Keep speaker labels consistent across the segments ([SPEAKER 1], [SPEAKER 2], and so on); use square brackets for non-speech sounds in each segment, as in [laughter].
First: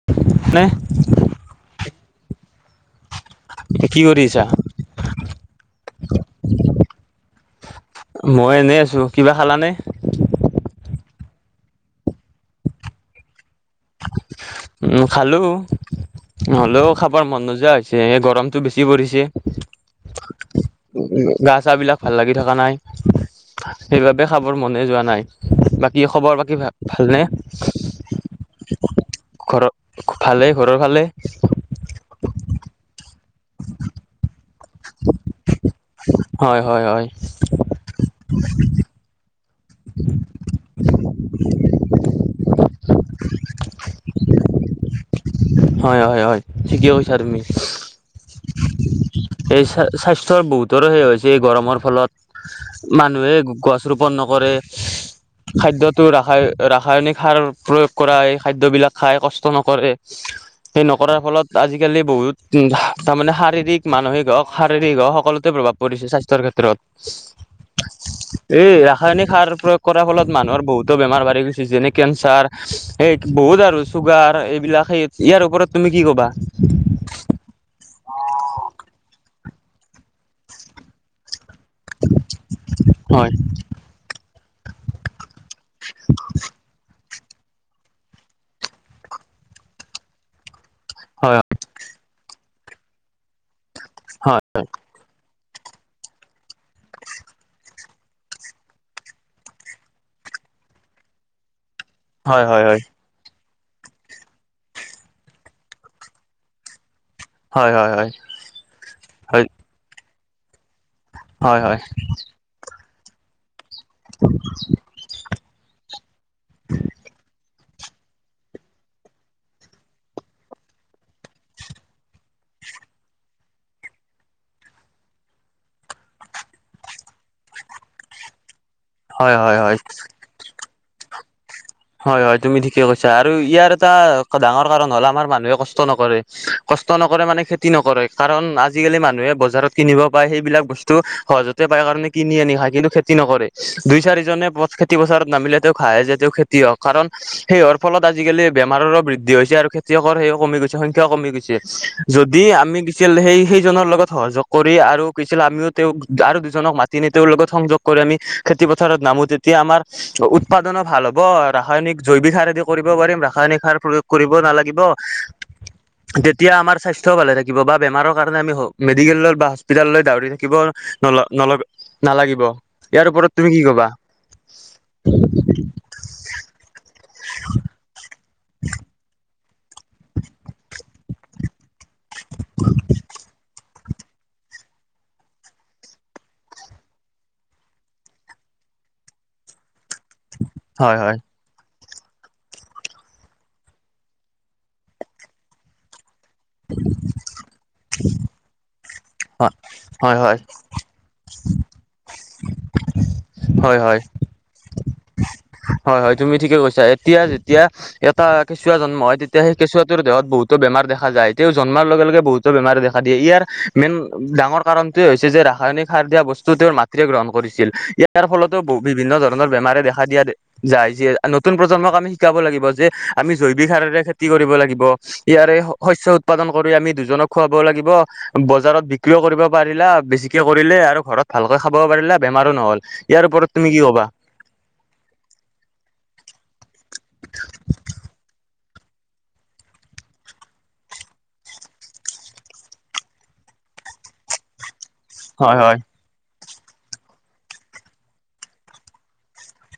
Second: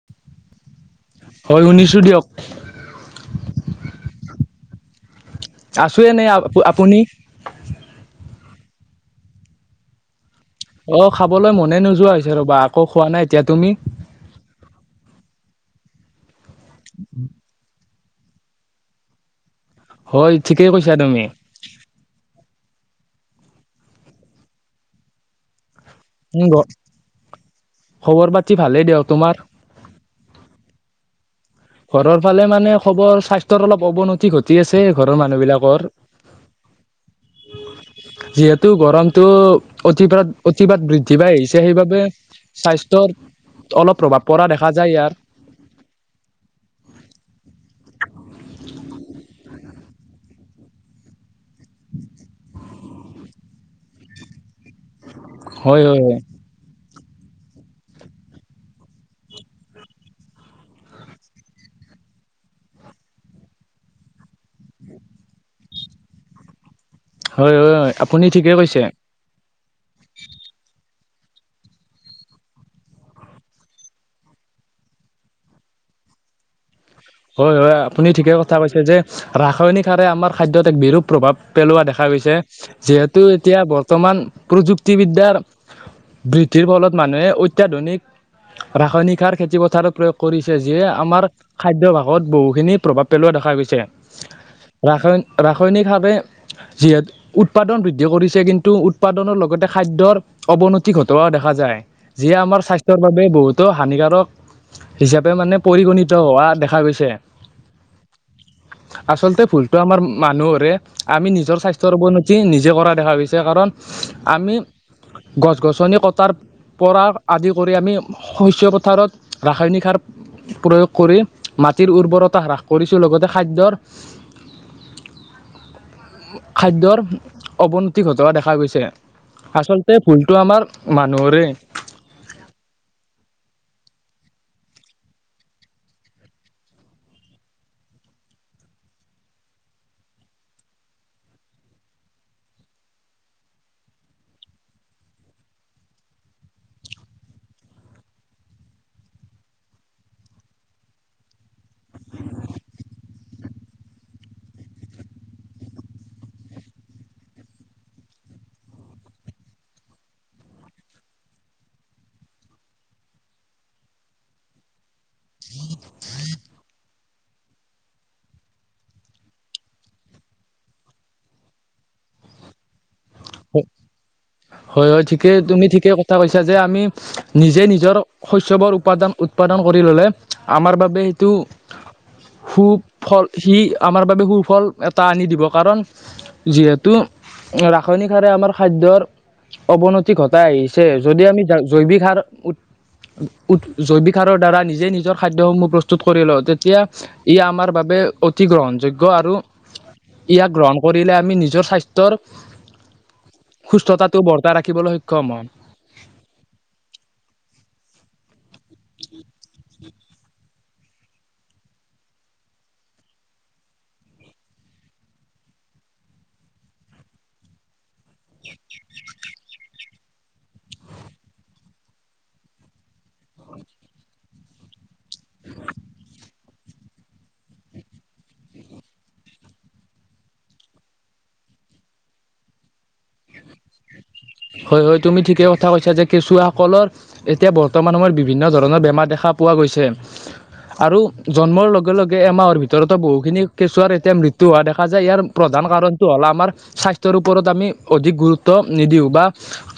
[SPEAKER 1] [inaudible]
[SPEAKER 2] হয় শুনিছোঁ দিয়ক।
[SPEAKER 1] কি কৰি আছা?
[SPEAKER 2] আছো এনে আ আপুনি?
[SPEAKER 1] মই এনেই আছো, কিবা খালানে?
[SPEAKER 2] অ, খাবলৈ মনে নোযোৱা হৈছে ৰ'বা আকৌ খোৱা নাই এতিয়া তুমি?
[SPEAKER 1] উম, খালো, হ'লেও খাবৰ মন নোযোৱা হৈছে। গৰমটো বেছি পৰিছে
[SPEAKER 2] হয় ঠিকেই কৈছা তুমি
[SPEAKER 1] গা-চা বিলাক ভাল লাগি থকা নাই, সেইবাবে খাবৰ মনে যোৱা নাই। বাকী খবৰ
[SPEAKER 2] উম,
[SPEAKER 1] পাতি ভা
[SPEAKER 2] ঘ-
[SPEAKER 1] ভালনে?
[SPEAKER 2] খবৰ পাতি ভালেই দিয়ক, তোমাৰ?
[SPEAKER 1] ভালে, ঘৰৰ ফালে?
[SPEAKER 2] ঘৰৰ ফালে মানে খবৰ স্বাস্থ্যৰ অলপ অৱনতি ঘটি আছে ঘৰৰ মানুহ বিলাক কৰ,
[SPEAKER 1] হয় হয় হয়
[SPEAKER 2] যিহেতু গৰমটো অতিপাত-অতিপাত বৃদ্ধি পাই আহিছে সেইবাবে স্বাস্থ্য অলপ প্ৰভাৱ পৰা দেখা যায় ইয়াৰ।
[SPEAKER 1] হয়, হয়, হয়, ঠিকে কৈছা তুমি। এই চা স্বাস্থ্যৰ বহুতৰো সেই হৈ এই গৰমৰ ফলত মানুহে গছ ৰোপন নকৰে।
[SPEAKER 2] হয় হয়
[SPEAKER 1] খাদ্যতো ৰাসা ৰাসায়নিক সাৰ প্ৰয়োগ কৰা এই খাদ্যবিলাক খাই কষ্ট নকৰে।
[SPEAKER 2] [inaudible]
[SPEAKER 1] সেই নকৰাৰ ফলত আজিকালি বহুত উ তাৰ মানে শাৰীৰিক, মানসিক হওক, শাৰীৰিক হওক, সকলোতে প্ৰভাৱ পৰিছে স্বাস্থ্যৰ ক্ষেত্ৰত।
[SPEAKER 2] হয়, হয়, আপুনি ঠিকে
[SPEAKER 1] এই
[SPEAKER 2] কৈছে।
[SPEAKER 1] ৰাসায়নিক সাৰ প্ৰয়োগ কৰাৰ ফলত মানুহৰ বহুতো বেমাৰ বাঢ়ি গৈছে যেনে কেঞ্চাৰ এই বহুত আৰু। চুগাৰ এইবিলাক সেই ইয়াৰ ওপৰত তুমি কি ক'বা।
[SPEAKER 2] হয়, হয়, আপুনি ঠিকে কথা কৈছে যে ৰাসায়নিক সাৰে আমাৰ খাদ্যত এক বিৰূপ প্ৰভাৱ পেলোৱা দেখা গৈছে, যিহেতু
[SPEAKER 1] হয়
[SPEAKER 2] এতিয়া বৰ্তমান প্ৰযুক্তিবিদ্যাৰ বৃদ্ধিৰ ফলত মানুহে অত্যাধুনিক ৰাসায়নিক সাৰ খেতিপথাৰত প্ৰয়োগ কৰিছে যিয়ে আমাৰ
[SPEAKER 1] হয়
[SPEAKER 2] খাদ্যভাগত বহুখিনি প্ৰভাৱ পেলোৱা দেখা গৈছে।
[SPEAKER 1] হয়
[SPEAKER 2] ৰাসা ৰাসায়নিকভাৱে যিহেতু উৎপাদন বৃদ্ধি কৰিছে কিন্তু উৎপাদনৰ লগতে খাদ্য অৱনতি ঘটোৱা দেখা যায়। যিয়ে আমাৰ
[SPEAKER 1] হয় হয়
[SPEAKER 2] স্বাস্থ্যৰ বাবে বহুতো হানিকাৰক হিচাপে মানে পৰিগণিত হোৱা দেখা গৈছে। [inaudible]
[SPEAKER 1] হয়, হয়, হয়।
[SPEAKER 2] আচলতে
[SPEAKER 1] হয়
[SPEAKER 2] ভুলতো আমাৰ মানুহৰে, আমি নিজৰ
[SPEAKER 1] হয় হয় হয়
[SPEAKER 2] স্বাস্থ্যৰ অৱনতি নিজে কৰা দেখা গৈছে কাৰণ আমি গছ গছনি কটাৰ পৰা আদি কৰি আমি শস্য পথাৰত ৰাসায়নিক সাৰ প্ৰয়োগ কৰি টিৰ উৰ্বৰতা হ্ৰাস কৰিছো। লগতে খাদ্যৰ খাদ্যৰ অৱনতি ঘটোৱা দেখা গৈছে।
[SPEAKER 1] হয় হয় হয়
[SPEAKER 2] আচলতে ভুলটো আমাৰ মানুহৰে।
[SPEAKER 1] হয়, হয় তুমি ঠিকে কৈছা। আৰু ইয়াৰ এটা ডাঙৰ কাৰণ হ'ল আমাৰ মানুহে কষ্ট নকৰে। কষ্ট নকৰে মানে খেতি নকৰে, কাৰণ আজিকালি মানুহে বজাৰত কিনিব পায়। সেইবিলাক বস্তু টো সহজতে পাই কাৰণে কিনি আনি খায়, কিন্তু খেতি নকৰে। দুই চাৰিজনে পথ খেতি খেতি পথাৰত নামিলে তেওঁ খায়ে যে তেওঁ খেতিয়ক হওঁক। কাৰণ সেই হোৱাৰ ফলত আজিকালি বেমাৰৰো বৃদ্ধি হৈছে আৰু খেতিয়কৰ সেইয়াও কমি গৈছে সংখ্যাও কমি গৈছে। যদি আমি কি আছিল সেই সেইজনৰ লগত সহযোগ কৰি আৰু কি আছিলে আমিও তেওঁক আৰু দুজনক মা নে তেওঁৰ লগত সংযোগ কৰি আমি খেতি পথাৰত নামো তেতিয়া আমাৰ উৎপাদনো ভাল হ'ব। ব ৰাসায়নিক জৈৱিক সাৰ এ কৰিব পাৰিম ৰাসায়নিক সাৰ প্ৰয়োগ কৰিব নালাগিব তেতিয়া আমাৰ স্বাস্থ স্বাস্থ ভালে থাকিব বা বেমাৰৰ কাৰণে আমি মেডিকেল বা হস্পিতাললৈ দাৰি থাকিব ন নালাগিব ইয়াৰ ওপৰত তুমি কি ক'বা?
[SPEAKER 2] হয়, হয় ঠিকেই তুমি ঠিকে কথা কৈছা, যে আমি নিজে নিজৰ শস্যবোৰ উৎপাদান উৎপাদন কৰি ল'লে আমাৰ বাবে সেইটো সুফল সি আমাৰ বাবে সুফল এটা আনি দিব। কাৰণ যিহেতু ৰাসায়নিক সাৰে আমাৰ খাদ্যৰ অৱনতি ঘটাই আহিছে।
[SPEAKER 1] হয় হয়
[SPEAKER 2] যদি আমি জৈৱিক সাৰ উ জৈৱিক সাৰৰ দ্বাৰা নিজে নিজৰ খাদ্যসমূহ প্ৰস প্ৰস্তুত কৰি লওঁ, তেতিয়া ই আমাৰ বাবে অতি গ্ৰহণযোগ্য আৰু
[SPEAKER 1] হয় হয় হয়
[SPEAKER 2] ইয়াক গ্ৰহণ কৰিলে আমি নিজৰ স্বাস্থ্যৰ
[SPEAKER 1] হয় হয়
[SPEAKER 2] সুস্থতাটো বৰ্তাই ৰাখিবলৈ সক্ষম হয়।
[SPEAKER 1] হয়, হয় তুমি ঠিকে কৈছা। এতিয়া যেতিয়া এটা কেঁচুৱা জন্ম হয় তেতিয়া সেই কেঁচুৱা ৰ দেহত বহুত বেমাৰ দেখা যায়, তেওঁ জন্মাৰ লগে লগে বহুতো বেমাৰে দেখা দিয়ে ইয়াৰ মেইন ডাঙৰ কাৰণ তোৱে হৈছে যে ৰাসায়নিক সাৰ দিয়া বস্তু তেওঁৰ মাতৃয়ে গ্ৰহণ কৰিছিল। ইয়াৰ ফলতো বিভিন্ন ধৰণৰ বেমাৰে দেখা দিয়া যায়। যিয়ে নতুন প্ৰজন্মক আমি শিকাব লাগিব যে আমি জৈৱিক সাৰৰে খেতি কৰিব লাগিব। ইয়াৰে শস্য উৎপাদন কৰি আমি দুজনক খুৱাব লাগিব বজাৰত বিক্ৰীও কৰিব পাৰিলা, বেছিকে কৰিলে আৰু ঘৰত ভালকৈ খাব পাৰিলা বেমাৰো নহ'ল। ইয়াৰ ওপৰত তুমি কি ক'বা?
[SPEAKER 2] হয়, হয় তুমি ঠিকেই কথা কৈছা। যে কেঁচুৱাসকলৰ এতিয়া বৰ্তমান সময়ত বিভিন্ন ধৰণৰ বেমাৰ দেখা পোৱা গৈছে। আৰু জন্মৰ লগে লগে এমাহৰ ভিতৰতে বহুখিনি কেঁচুৱাৰ এতিয়া মৃত্যু তু হোৱা দেখা যায়। ইয়াৰ
[SPEAKER 1] হয়
[SPEAKER 2] প্ৰধান
[SPEAKER 1] হয়
[SPEAKER 2] কাৰণটো হ'ল আমাৰ স্বাস্থ্যৰ ওপৰত আমি অধিক গুৰুত্ব নিদিওঁ। বা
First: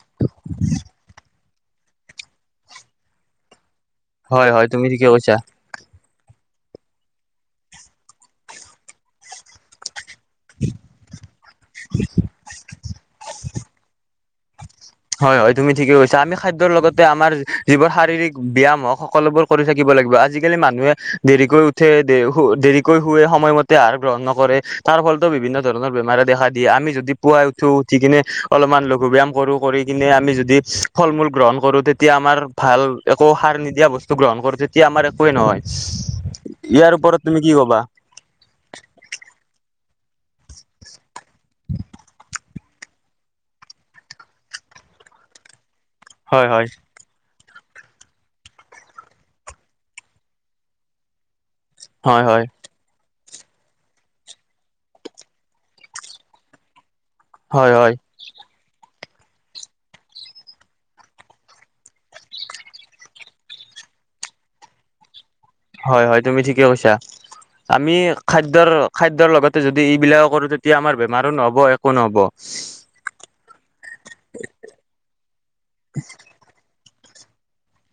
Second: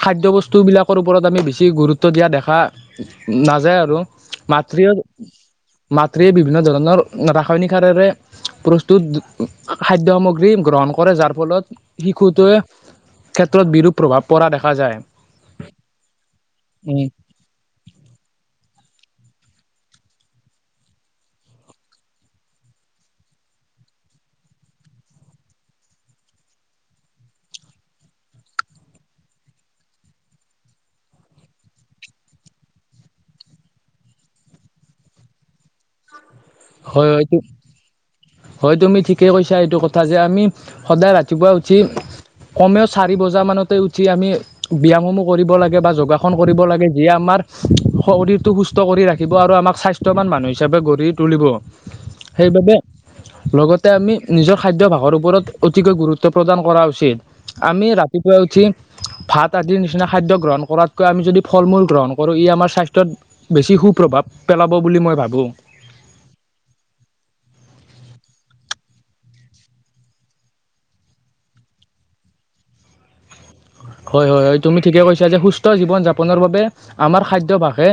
[SPEAKER 2] খাদ্য বস্তুবিলাকৰ ওপৰত আমি বেছি গুৰুত্ব দিয়া দেখা নাযায় আৰু
[SPEAKER 1] হয় হয় তুমি
[SPEAKER 2] মাতৃৰ
[SPEAKER 1] ঠিকে কৈছা
[SPEAKER 2] মাতৃয়ে বিভিন্ন ধৰণৰ ৰাসায়নিক সাৰেৰে প্ৰস্তুত খাদ্য সামগ্ৰী গ্ৰহণ কৰে যাৰ ফলত শিশুটোৱে ক্ষেত্ৰত বিৰূপ প্ৰভাৱ পৰা দেখা যায়।
[SPEAKER 1] হয়, হয় তুমি ঠিকে কৈছা। আমি খাদ্যৰ লগতে
[SPEAKER 2] উম
[SPEAKER 1] আমাৰ যিবোৰ শাৰীৰিক ব্যায়াম হওঁক সকলোবোৰ কৰি থাকিব লাগিব। আজিকালি মানুহে দেৰিকৈ উঠে দেৰিকৈ শুৱে সময়মতে আহাৰ গ্ৰহণ নকৰে তাৰ ফলতো বিভিন্ন ধৰণৰ বেমাৰে দেখা দিয়ে। আমি যদি পুৱাই উঠো, উঠি কিনে অলপমান লঘু ব্যায়াম কৰো কৰি কিনে আমি যদি ফল মূল গ্ৰহণ কৰো, তেতিয়া আমাৰ ভাল একো সাৰ নিদিয়া বস্তু গ্ৰহণ কৰো তেতিয়া আমাৰ একোৱেই নহয়। ইয়াৰ
[SPEAKER 2] হয়,
[SPEAKER 1] ওপৰত
[SPEAKER 2] হয়টো
[SPEAKER 1] তুমি কি কবা
[SPEAKER 2] হয় তুমি ঠিকেই কৈছা। এইটো কথা যে আমি সদায় ৰা ৰাতিপুৱা উঠি কমেও চাৰি বজাৰ মানতে উঠি আমি ব্যায়ামসমূহ কৰিব লাগে বা যোগাস সণ
[SPEAKER 1] হয়
[SPEAKER 2] কৰিব
[SPEAKER 1] হয়
[SPEAKER 2] লাগে, যিয়ে আমাৰ শৰীৰটো সুস্থ কৰি ৰাখিব আৰু আমাক স্বাস্থ্যৱান মানুহ হিচাপে গঢ়ি তুলিব।
[SPEAKER 1] হয় হয়
[SPEAKER 2] সেইবাবে লগতে আমি নিজৰ খাদ্যাভাসৰ ওপৰত অতিকৈ গুৰুত্ব প্ৰদান কৰা উচিত।
[SPEAKER 1] হয়
[SPEAKER 2] আমি
[SPEAKER 1] হয়
[SPEAKER 2] ৰাতিপুৱাই উঠি ভাত আদিৰ নিচিনা খাদ্য গ্ৰহণ কৰাতকৈ আমি যদি ফল-মূল গ্ৰহণ কৰোঁ, ই আমাৰ স্বাস্থ্যত বেছি সুপ্ৰভাৱ পেলাব বুলি মই ভাবোঁ।
[SPEAKER 1] হয়। হয়। তুমি ঠিকে কৈছা। আমি খাদ্যৰ -খাদ্যৰ লগতে যদি ইবিলাকো কৰো, তেতিয়া আমাৰ বেমাৰো নহ'ব। একো নহ'ব।
[SPEAKER 2] হয়। হয়। হয়। তুমি ঠিকে কৈছা যে সুস্থ জীৱন-যাপনৰ বাবে আমাৰ খাদ্যভাসে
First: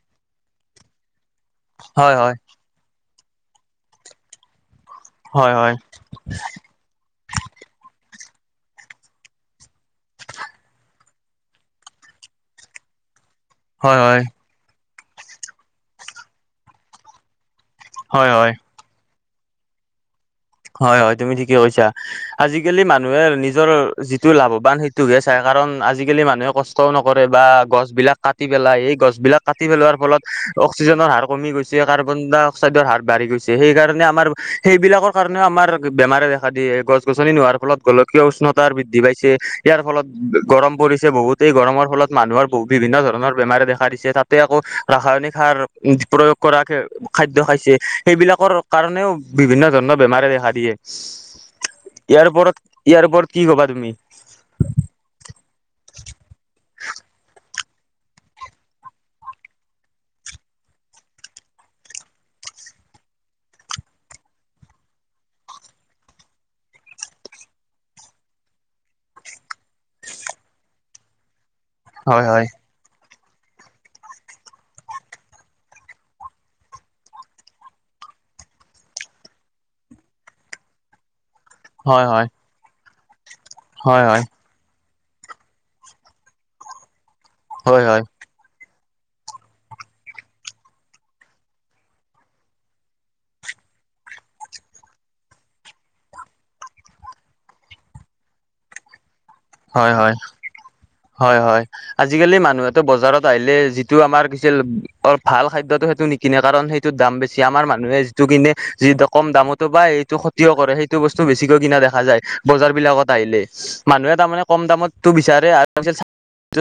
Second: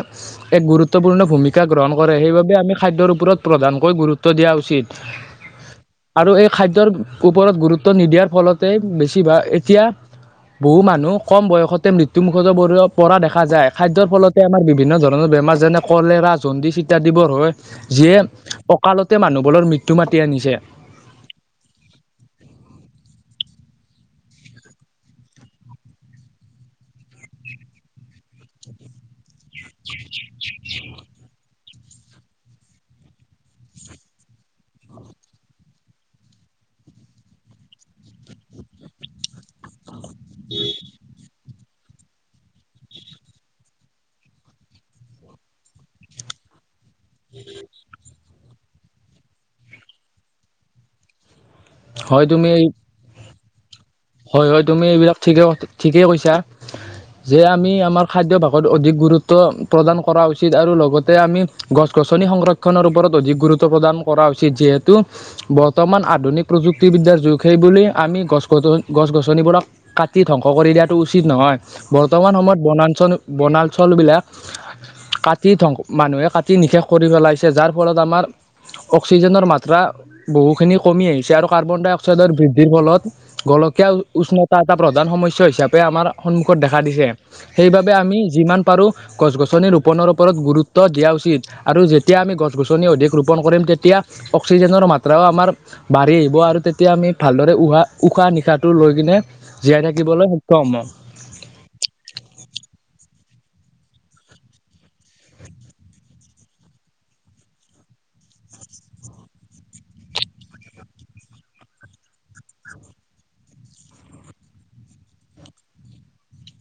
[SPEAKER 2] এক গুৰুত্বপূৰ্ণ ভূমিকা গ্ৰহণ কৰে।
[SPEAKER 1] হয় হয়
[SPEAKER 2] সেইবাবে আমি খাদ্যৰ ওপৰত প্ৰধানকৈ গুৰুত্ব দিয়া উচিত।
[SPEAKER 1] হয়। হয়।
[SPEAKER 2] [unintelligible] ওপৰত গুৰুত্ব নিদিয়াৰ ফলতে বেছিভাগ এতিয়া বহু মানুহ কম বয়সতে মৃত্যুমুখতো পৰিব, পৰা দেখ -খা যায়।
[SPEAKER 1] হয়
[SPEAKER 2] খাদ্যৰ
[SPEAKER 1] হয়
[SPEAKER 2] ফলতে আমাৰ বিভিন্ন ধৰণৰ বেমাৰ যেনে কলেৰা, জণ্ডিচ ইত্যাদিবোৰ হৈ যিয়ে
[SPEAKER 1] হয় হয়।
[SPEAKER 2] অকালতে মানুহবোৰৰ মৃত্যু মাতি আনিছে।
[SPEAKER 1] হয়। হয়। তুমি ঠিকে কৈছা। আজিকালি মানুহে নিজৰ যিটো লাভৱান সেইটোকহে চায়, কাৰণ আজিকালি মানুহে কষ্ট -ষ্টও নকৰে বা গছ বিলাক কাটি পেলায়। সেই গছবিলাক কাটি পেলোৱাৰ ফলত অক্সিজেনৰ হাৰ কমি গৈছে কাৰ্বন-ডাই-অক্সাইডৰ হাৰ বাঢ়ি গৈছে। সেইকাৰণে আমাৰ সেইবিলাক -ৰ কাৰণেও আমাৰ বেমাৰে দেখা দিয়ে। গছ-গছনি নোহোৱাৰ ফলত গোলকীয় উষ্ণতা বৃদ্ধি পাইছে। ইয়াৰ ফলত গৰম পৰিছে বহুত। এই গৰমৰ ফলত মানুহৰ বহ- বিভিন্ন ধৰণৰ বেমাৰে দেখা দিছে। তাতে আকৌ ৰাসায়নিক সাৰ প্ৰয়োগ কৰাক খাদ্য খাইছে। সেইবিলাকৰ কাৰণেও বিভিন্ন ধৰণৰ বেমাৰে দেখা দিয়ে। ইয়াৰ
[SPEAKER 2] হয় তুমি
[SPEAKER 1] ওপৰত -ইয়াৰ ওপৰত কি কবা তুমি?
[SPEAKER 2] হয়। হয়। তুমি এইবিলাক ঠিকে, ঠিকেই কৈছা। যে আমি আমাৰ খাদ্যভাসত অধিক গুৰুত্ব প্ৰদান কৰা উচিত। আৰু লগতে আমি গছ-গছনি সংৰক্ষনৰৰ ওপৰত অধিক গুৰুত্ব প্ৰদান কৰা উচিত। যিহেতু বৰ্তমান আধুনিক প্ৰযুক্তিবিদ্যাৰ যুগ। সেই বুলি আমি গছ-গছনি গছ-গছনিবোৰক কাটি ধ্বংস কৰি দিয়াটো উচিত নহয়।
[SPEAKER 1] হয়
[SPEAKER 2] বৰ্তমান
[SPEAKER 1] হয়
[SPEAKER 2] সময়ত বনাঞ্চল বনাঞ্চলবিলাক কাটি ধং, মানুহে কাটি নিশেষ কৰি পেলাইছে। যাৰ ফলত আমাৰ অক্সিজেনৰ মাত্ৰা বহুখিনি কমি আহিছে। আৰু কাৰ্বন-ডাই-
[SPEAKER 1] হয় হয়
[SPEAKER 2] অক্সাইডৰ বৃদ্ধিৰ ফলত গোলকীয়া
[SPEAKER 1] হয় হয়
[SPEAKER 2] উষ্ণ -তা এটা প্ৰধান সমস্যা হিচাপে আমাৰ সন্মুখত দেখা দিছে।
[SPEAKER 1] হয়
[SPEAKER 2] সেইবাবে
[SPEAKER 1] হয়
[SPEAKER 2] আমি যিমান পাৰোঁ গছ-গছনি ৰোপণৰ ওপৰত গুৰুত্ব দিয়া উচিত। আৰু যেতিয়া আমি গছ-গছনি অধিক ৰোপণ কৰিম, তেতিয়া অক্সিজেনৰ মাত্ৰাও আমাৰ বাঢ়ি আহিব। আৰু তেতিয়া আমি ভালদৰে উহা- উশাহ -নিশাহ -টো লৈ কিনে জীয়াই
[SPEAKER 1] হয় হয়
[SPEAKER 2] থাকিবলৈ সক্ষম হম।
[SPEAKER 1] হয়। হয়। আজিকালি মানুহেতো বজাৰত আহিলে, যিটো আমাৰ কি আছিল, ভাল খাদ্যটো সেইটো নিক -কিনে কাৰণ সেইটোত দাম বেছি। আমাৰ মানুহে যিটো কিনে যি কম দামতো পাই, এইটো [unintelligible] কৰে সেইটো বস্তু বেছিকৈ কিনা দেখা যায়। বজাৰ বিলাকত আহিলে। মানুহে তাৰমানে কম দামতটো বিচাৰে আৰু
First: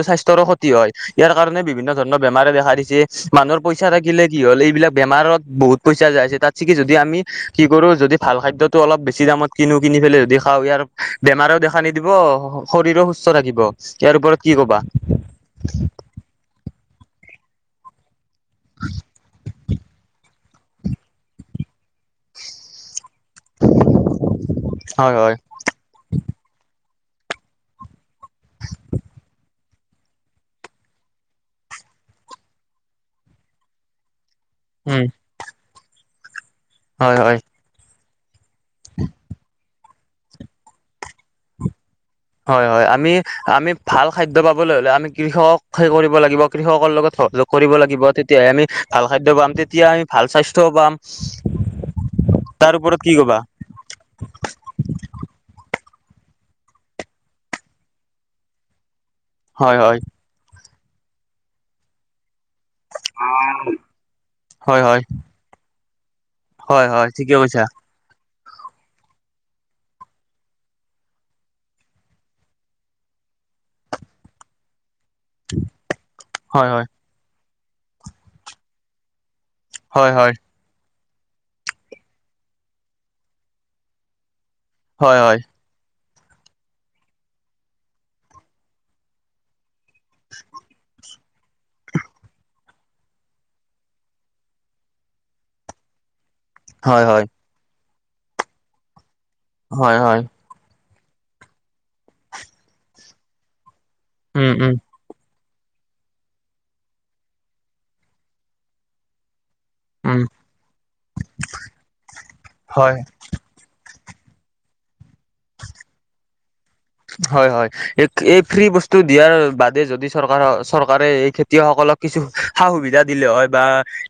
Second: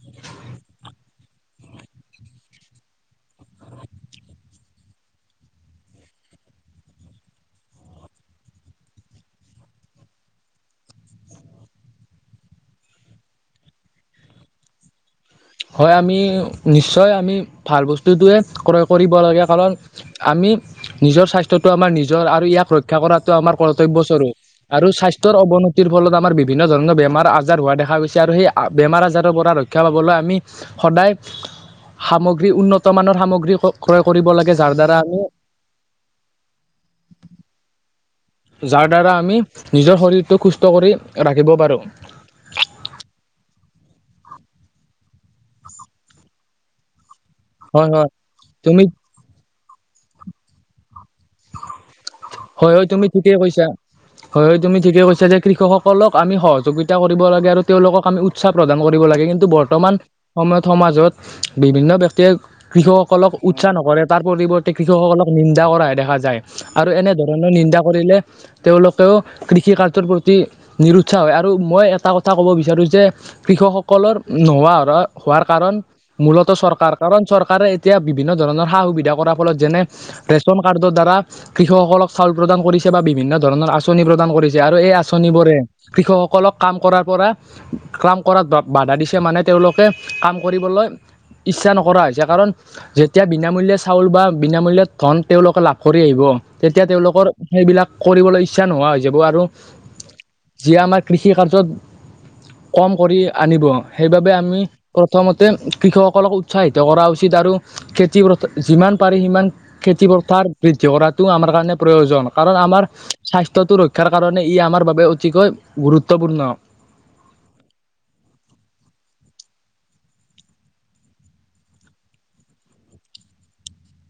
[SPEAKER 1] স্বাস্থ্যৰো ক্ষতি হয়। ইয়াৰ কাৰণে বিভিন্ন ধৰণৰ বেমাৰে দেখা দিছে। মানুহৰ পইচা থাকিলে কি হল, এইবিলাক বেমাৰত বহুত পইচা যাই আছে। তাত ছিকি যদি আমি, কি কৰো যদি ভাল খাদ্যটো অলপ বেছি দামত কিনো, কিনি পেলাই যদি খাওঁ ইয়াৰ বেমাৰেও দেখা নিদিব। শৰীৰো সুস্থ ৰাখিব। ইয়াৰ ওপৰত কি কবা?
[SPEAKER 2] হয় আমি, নিশ্চয় আমি ভাল বস্তুটোৱে ক্ৰয় কৰিব লাগে। কাৰণ আমি নিজৰ স্বাস্থ্যটো আমাৰ নিজৰ, আৰু ইয়াক ৰক্ষা কৰাত -তো আমাৰ কৰ্তব্যস্বৰূপ। আৰু
[SPEAKER 1] হয়
[SPEAKER 2] স্বাস্থ্যৰ
[SPEAKER 1] হয়
[SPEAKER 2] অৱনতিৰ ফলত আমাৰ বিভিন্ন ধৰণৰ বেমাৰ-আজাৰ হোৱা দেখা গৈছ -ছে আৰু সেই বেমাৰ-আজাৰৰ পৰা ৰক্ষা পাবলৈ আমি সদায় সামগ্ৰী, উন্নতমানৰ সামগ্ৰী ক্ৰ- ক্ৰয় কৰিব লাগে। যাৰ দ্বাৰা
[SPEAKER 1] উম
[SPEAKER 2] আমি
[SPEAKER 1] হয়। হয়।
[SPEAKER 2] যাৰ দ্বাৰা আমি নিজৰ শৰীৰটো সুস্থ কৰি ৰাখিব পাৰোঁ।
[SPEAKER 1] হয়, হয় আমি আমি ভাল খাদ্য পাবলৈ হ'লে আমি কৃষকক, সেই কৰিব লাগিব কৃষকৰ লগত লগ কৰিব
[SPEAKER 2] হয়
[SPEAKER 1] লাগিব
[SPEAKER 2] হয়
[SPEAKER 1] তেতিয়াহে আমি
[SPEAKER 2] তুমি
[SPEAKER 1] ভাল খাদ্য পাম, তেতিয়া আমি ভাল স্বাস্থ্যও পাম।
[SPEAKER 2] হয়,
[SPEAKER 1] তাৰ
[SPEAKER 2] হয়,
[SPEAKER 1] ওপৰত
[SPEAKER 2] তুমি
[SPEAKER 1] কি
[SPEAKER 2] ঠিকেই
[SPEAKER 1] কবা
[SPEAKER 2] কৈছা। হয়, হয় তুমি ঠিকেই কৈছা যে কৃষকসকলক আমি সহযোগিতা কৰিব লাগে আৰু তেওঁলোকক আমি উৎসাহ প্ৰদান কৰিব লাগে, কি
[SPEAKER 1] হয়
[SPEAKER 2] বৰ্তমান
[SPEAKER 1] হয়
[SPEAKER 2] সময়ত সমাজত বিভিন্ন ব্যক্তিয়ে কৃষকসকলক উৎসাহ নকৰে তাৰ পৰিৱৰ্তে
[SPEAKER 1] হয় হয়
[SPEAKER 2] কৃষকসকলক নিন্দা কৰাহে দেখা যায়
[SPEAKER 1] হয়
[SPEAKER 2] আৰু
[SPEAKER 1] হয়
[SPEAKER 2] এনেধৰ
[SPEAKER 1] ঠিকে কৈছা
[SPEAKER 2] [inaudible] কৰিলে তেওঁলোকেও কৃষি কাৰ্যৰ প্ৰতি নিৰুৎসাহ হয় আৰু মই এটা কথা ক'ব বিচাৰোঁ যে কৃষকসকলৰ নোহোৱা হ'ৰা। হোৱাৰ কাৰণ মূলত
[SPEAKER 1] হয় হয়
[SPEAKER 2] চৰকাৰ কাৰণ চৰকাৰে এতিয়া বিভিন্ন ধৰণৰ সা-সুবিধা কৰা যেনে
[SPEAKER 1] হয় হয়
[SPEAKER 2] ৰেচন কাৰ্ডৰ দ্বাৰা কৃষকসকল চাউল প্ৰদান কৰিছে বা বিভিন্ন ধৰণৰ আঁচনি প্ৰদান কৰিছে আৰু এই
[SPEAKER 1] হয় হয়
[SPEAKER 2] আঁচনিবোৰে কৃষকসকলক কাম কৰাৰ পৰা কাম কৰাত বাধা দিছে মানে তেওঁলোকে কাম কৰিবলৈ ইচ্ছা নকৰা হৈছে, কাৰণ যেতিয়া বিনামূল্যে চাউল বা বিনামূল্যে ধন তেওঁলোকে লাভ কৰি আহিব, তেত তিয়া
[SPEAKER 1] হয় হয়
[SPEAKER 2] তেওঁলোকৰ সেইবিলাক কৰিবলৈ ইচ্ছা নোহোৱা হৈ যাব আৰু
[SPEAKER 1] হয়, হয়।
[SPEAKER 2] যিয়ে আমাৰ কৃষি কাৰ্যত কম কৰি আনিব সেইবাবে
[SPEAKER 1] উম
[SPEAKER 2] আমি
[SPEAKER 1] উম
[SPEAKER 2] প্ৰথমতে কৃষকসকলক উৎসাহিত কৰা উচিত আৰু খেতি যিমান পাৰি সিমান খেতি
[SPEAKER 1] উম
[SPEAKER 2] পথাৰ বৃদ্ধি কৰাটো আমাৰ কাৰণে প্ৰয়োজন কাৰণ আমাৰ
[SPEAKER 1] হয়
[SPEAKER 2] স্বাস্থ্যটো ৰক্ষাৰ কাৰণে ই আমাৰ বাবে অতিকৈ গুৰুত্বপূৰ্ণ।
[SPEAKER 1] হয়, হয় এই, এই ফ্ৰী-বস্তু দিয়াৰ বাদে যদি চৰকাৰ- চৰকাৰে এই খেতিয়কসকলক কিছু, সা-সুবিধা দিলে হৈ বা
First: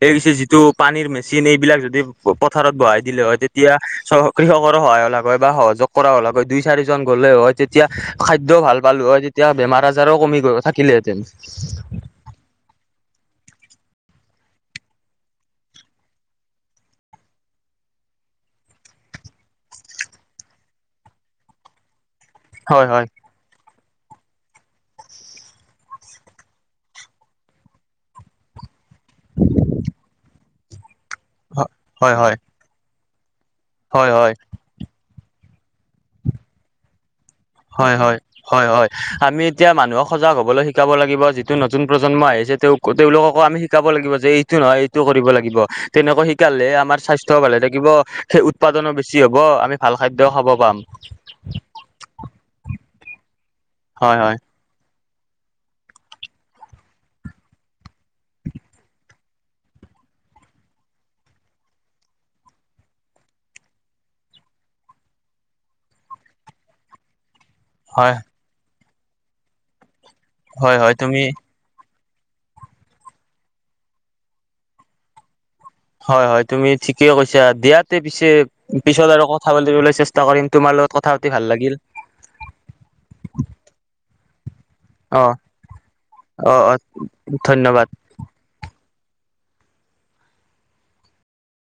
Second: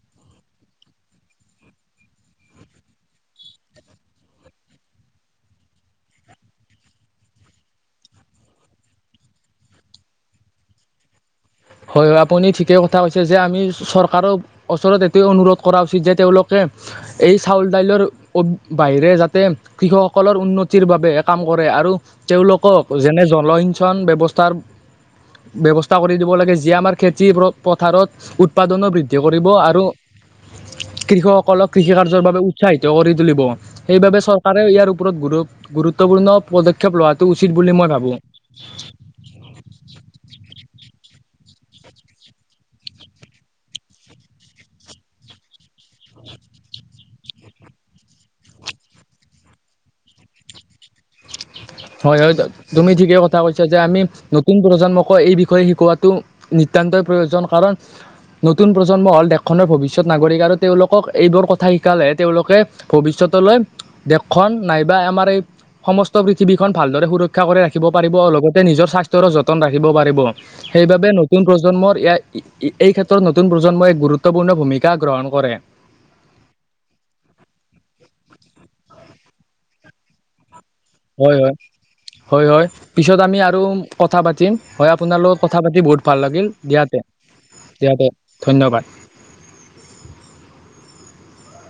[SPEAKER 1] এই যে, যিটো পানীৰ মেচিন এইবিলাক যদি পথাৰত বহাই দিলে হৈ তেতিয়া চ কৃষকৰ সহায় হলেহৈ, হয় বা সহযোগ কৰা হলাক হয়, দুই চাৰিজন গ'লে হয়। তেতিয়া খাদ্যও ভাল পালো হয়, তেতিয়া বেমাৰ আজাৰও কমি গৈ থাকিলেহেঁতেন।
[SPEAKER 2] হয়, হয় আপুনি ঠিকেই কথা কৈছে যে আমি চৰকাৰক ওচৰত এইটোৱে অনুৰোধ কৰা উচিত যে তেওঁলোকে এই চাউল দাইলৰ বাহিৰে, যাতে কৃষকসকলৰ উন্নতিৰ বাবেহে কাম কৰে আৰু তেওঁলোকক
[SPEAKER 1] হয় হয়
[SPEAKER 2] যেনে জলসিঞ্চন ব্যৱস্থাৰ, ব্যৱস্থা কৰি দিব লাগে। যিয়ে আমাৰ খেতি পথাৰত উৎপাদনো বৃদ্ধি কৰিব আৰু কৃষক
[SPEAKER 1] হয়
[SPEAKER 2] সকলক কৃষি
[SPEAKER 1] হয়
[SPEAKER 2] কাৰ্যৰ
[SPEAKER 1] হয়
[SPEAKER 2] বাবে উৎসাহিত কৰি তুলিব
[SPEAKER 1] হয়
[SPEAKER 2] সেইবাবে
[SPEAKER 1] হয়
[SPEAKER 2] চৰকাৰ ইয়াৰ ওপৰত গুৰু- গুৰুত্বপূৰ্ণ পদক্ষেপ লোৱাটো উচিত বুলি মই
[SPEAKER 1] হয়
[SPEAKER 2] ভাবো
[SPEAKER 1] হয় হয় হয় আমি এতিয়া মানুহক সজাগ হ'বলৈ শিকাব লাগিব, যিটো নতুন প্ৰজন্ম আহিছে তেওঁ তেওঁলোককো আমি শিকাব লাগিব যে এইটো নহয় এইটো কৰিব লাগিব, তেনেকুৱা শিকালে আমাৰ স্বাস্থ্য় ভালে থাকিব সেই উৎপাদনো বেছি হ'ব, আমি ভাল খাদ্যয়ও খাব পাম।
[SPEAKER 2] হয়, হয়, তুমি ঠিকে কথা কৈছা যে আমি
[SPEAKER 1] হয় হয়
[SPEAKER 2] নতুন প্ৰজন্ম। এই বিষয়ে শিকোৱাটো নিতান্তই প্ৰয়োজন কাৰণ। নতুন প্ৰজন্ম হ'ল দেশখনৰ ভৱিষ্যত নাগৰিক, আৰু তেওঁলোকক এইবোৰ কথা শিকালেে তেওঁলোকে ভৱিষ্যতলৈ দেশখন নাইবা আমাৰ এই সমস্ত পৃথিৱীখন ভালদৰে সুৰক্ষা কৰি ৰাখিব পাৰিব,
[SPEAKER 1] হয়
[SPEAKER 2] আৰু লগতে নিজৰ স্বাস্থ্যৰো যতন ৰাখিব পাৰিব।
[SPEAKER 1] হয় হয়
[SPEAKER 2] সেইবাবে
[SPEAKER 1] তুমি
[SPEAKER 2] নতুন প্ৰজন্মৰয় এই, ক্ষেত্ৰত নতুন প্ৰজন্মই গুৰুত্বপূৰ্ণ ভূমিকা গ্ৰহণ কৰে।
[SPEAKER 1] হয়, হয় তুমি ঠিকে কৈছা দিয়াতে পিছে পিছত আৰু কথা পাতিবলৈ চেষ্টা কৰিম, তোমাৰ লগত। কথা পাতি
[SPEAKER 2] হয়,
[SPEAKER 1] ভাল
[SPEAKER 2] হয়,
[SPEAKER 1] লাগিল
[SPEAKER 2] হয়, হয়, পিছত আমি আৰু কথা পাতিম। হয়, আপোনাৰ
[SPEAKER 1] অ
[SPEAKER 2] লগত কথা পাতি বহুত ভাল লাগিল
[SPEAKER 1] অ অ
[SPEAKER 2] দিয়া তে,
[SPEAKER 1] ধন্যবাদ
[SPEAKER 2] দিয়া তে, ধন্যবাদ।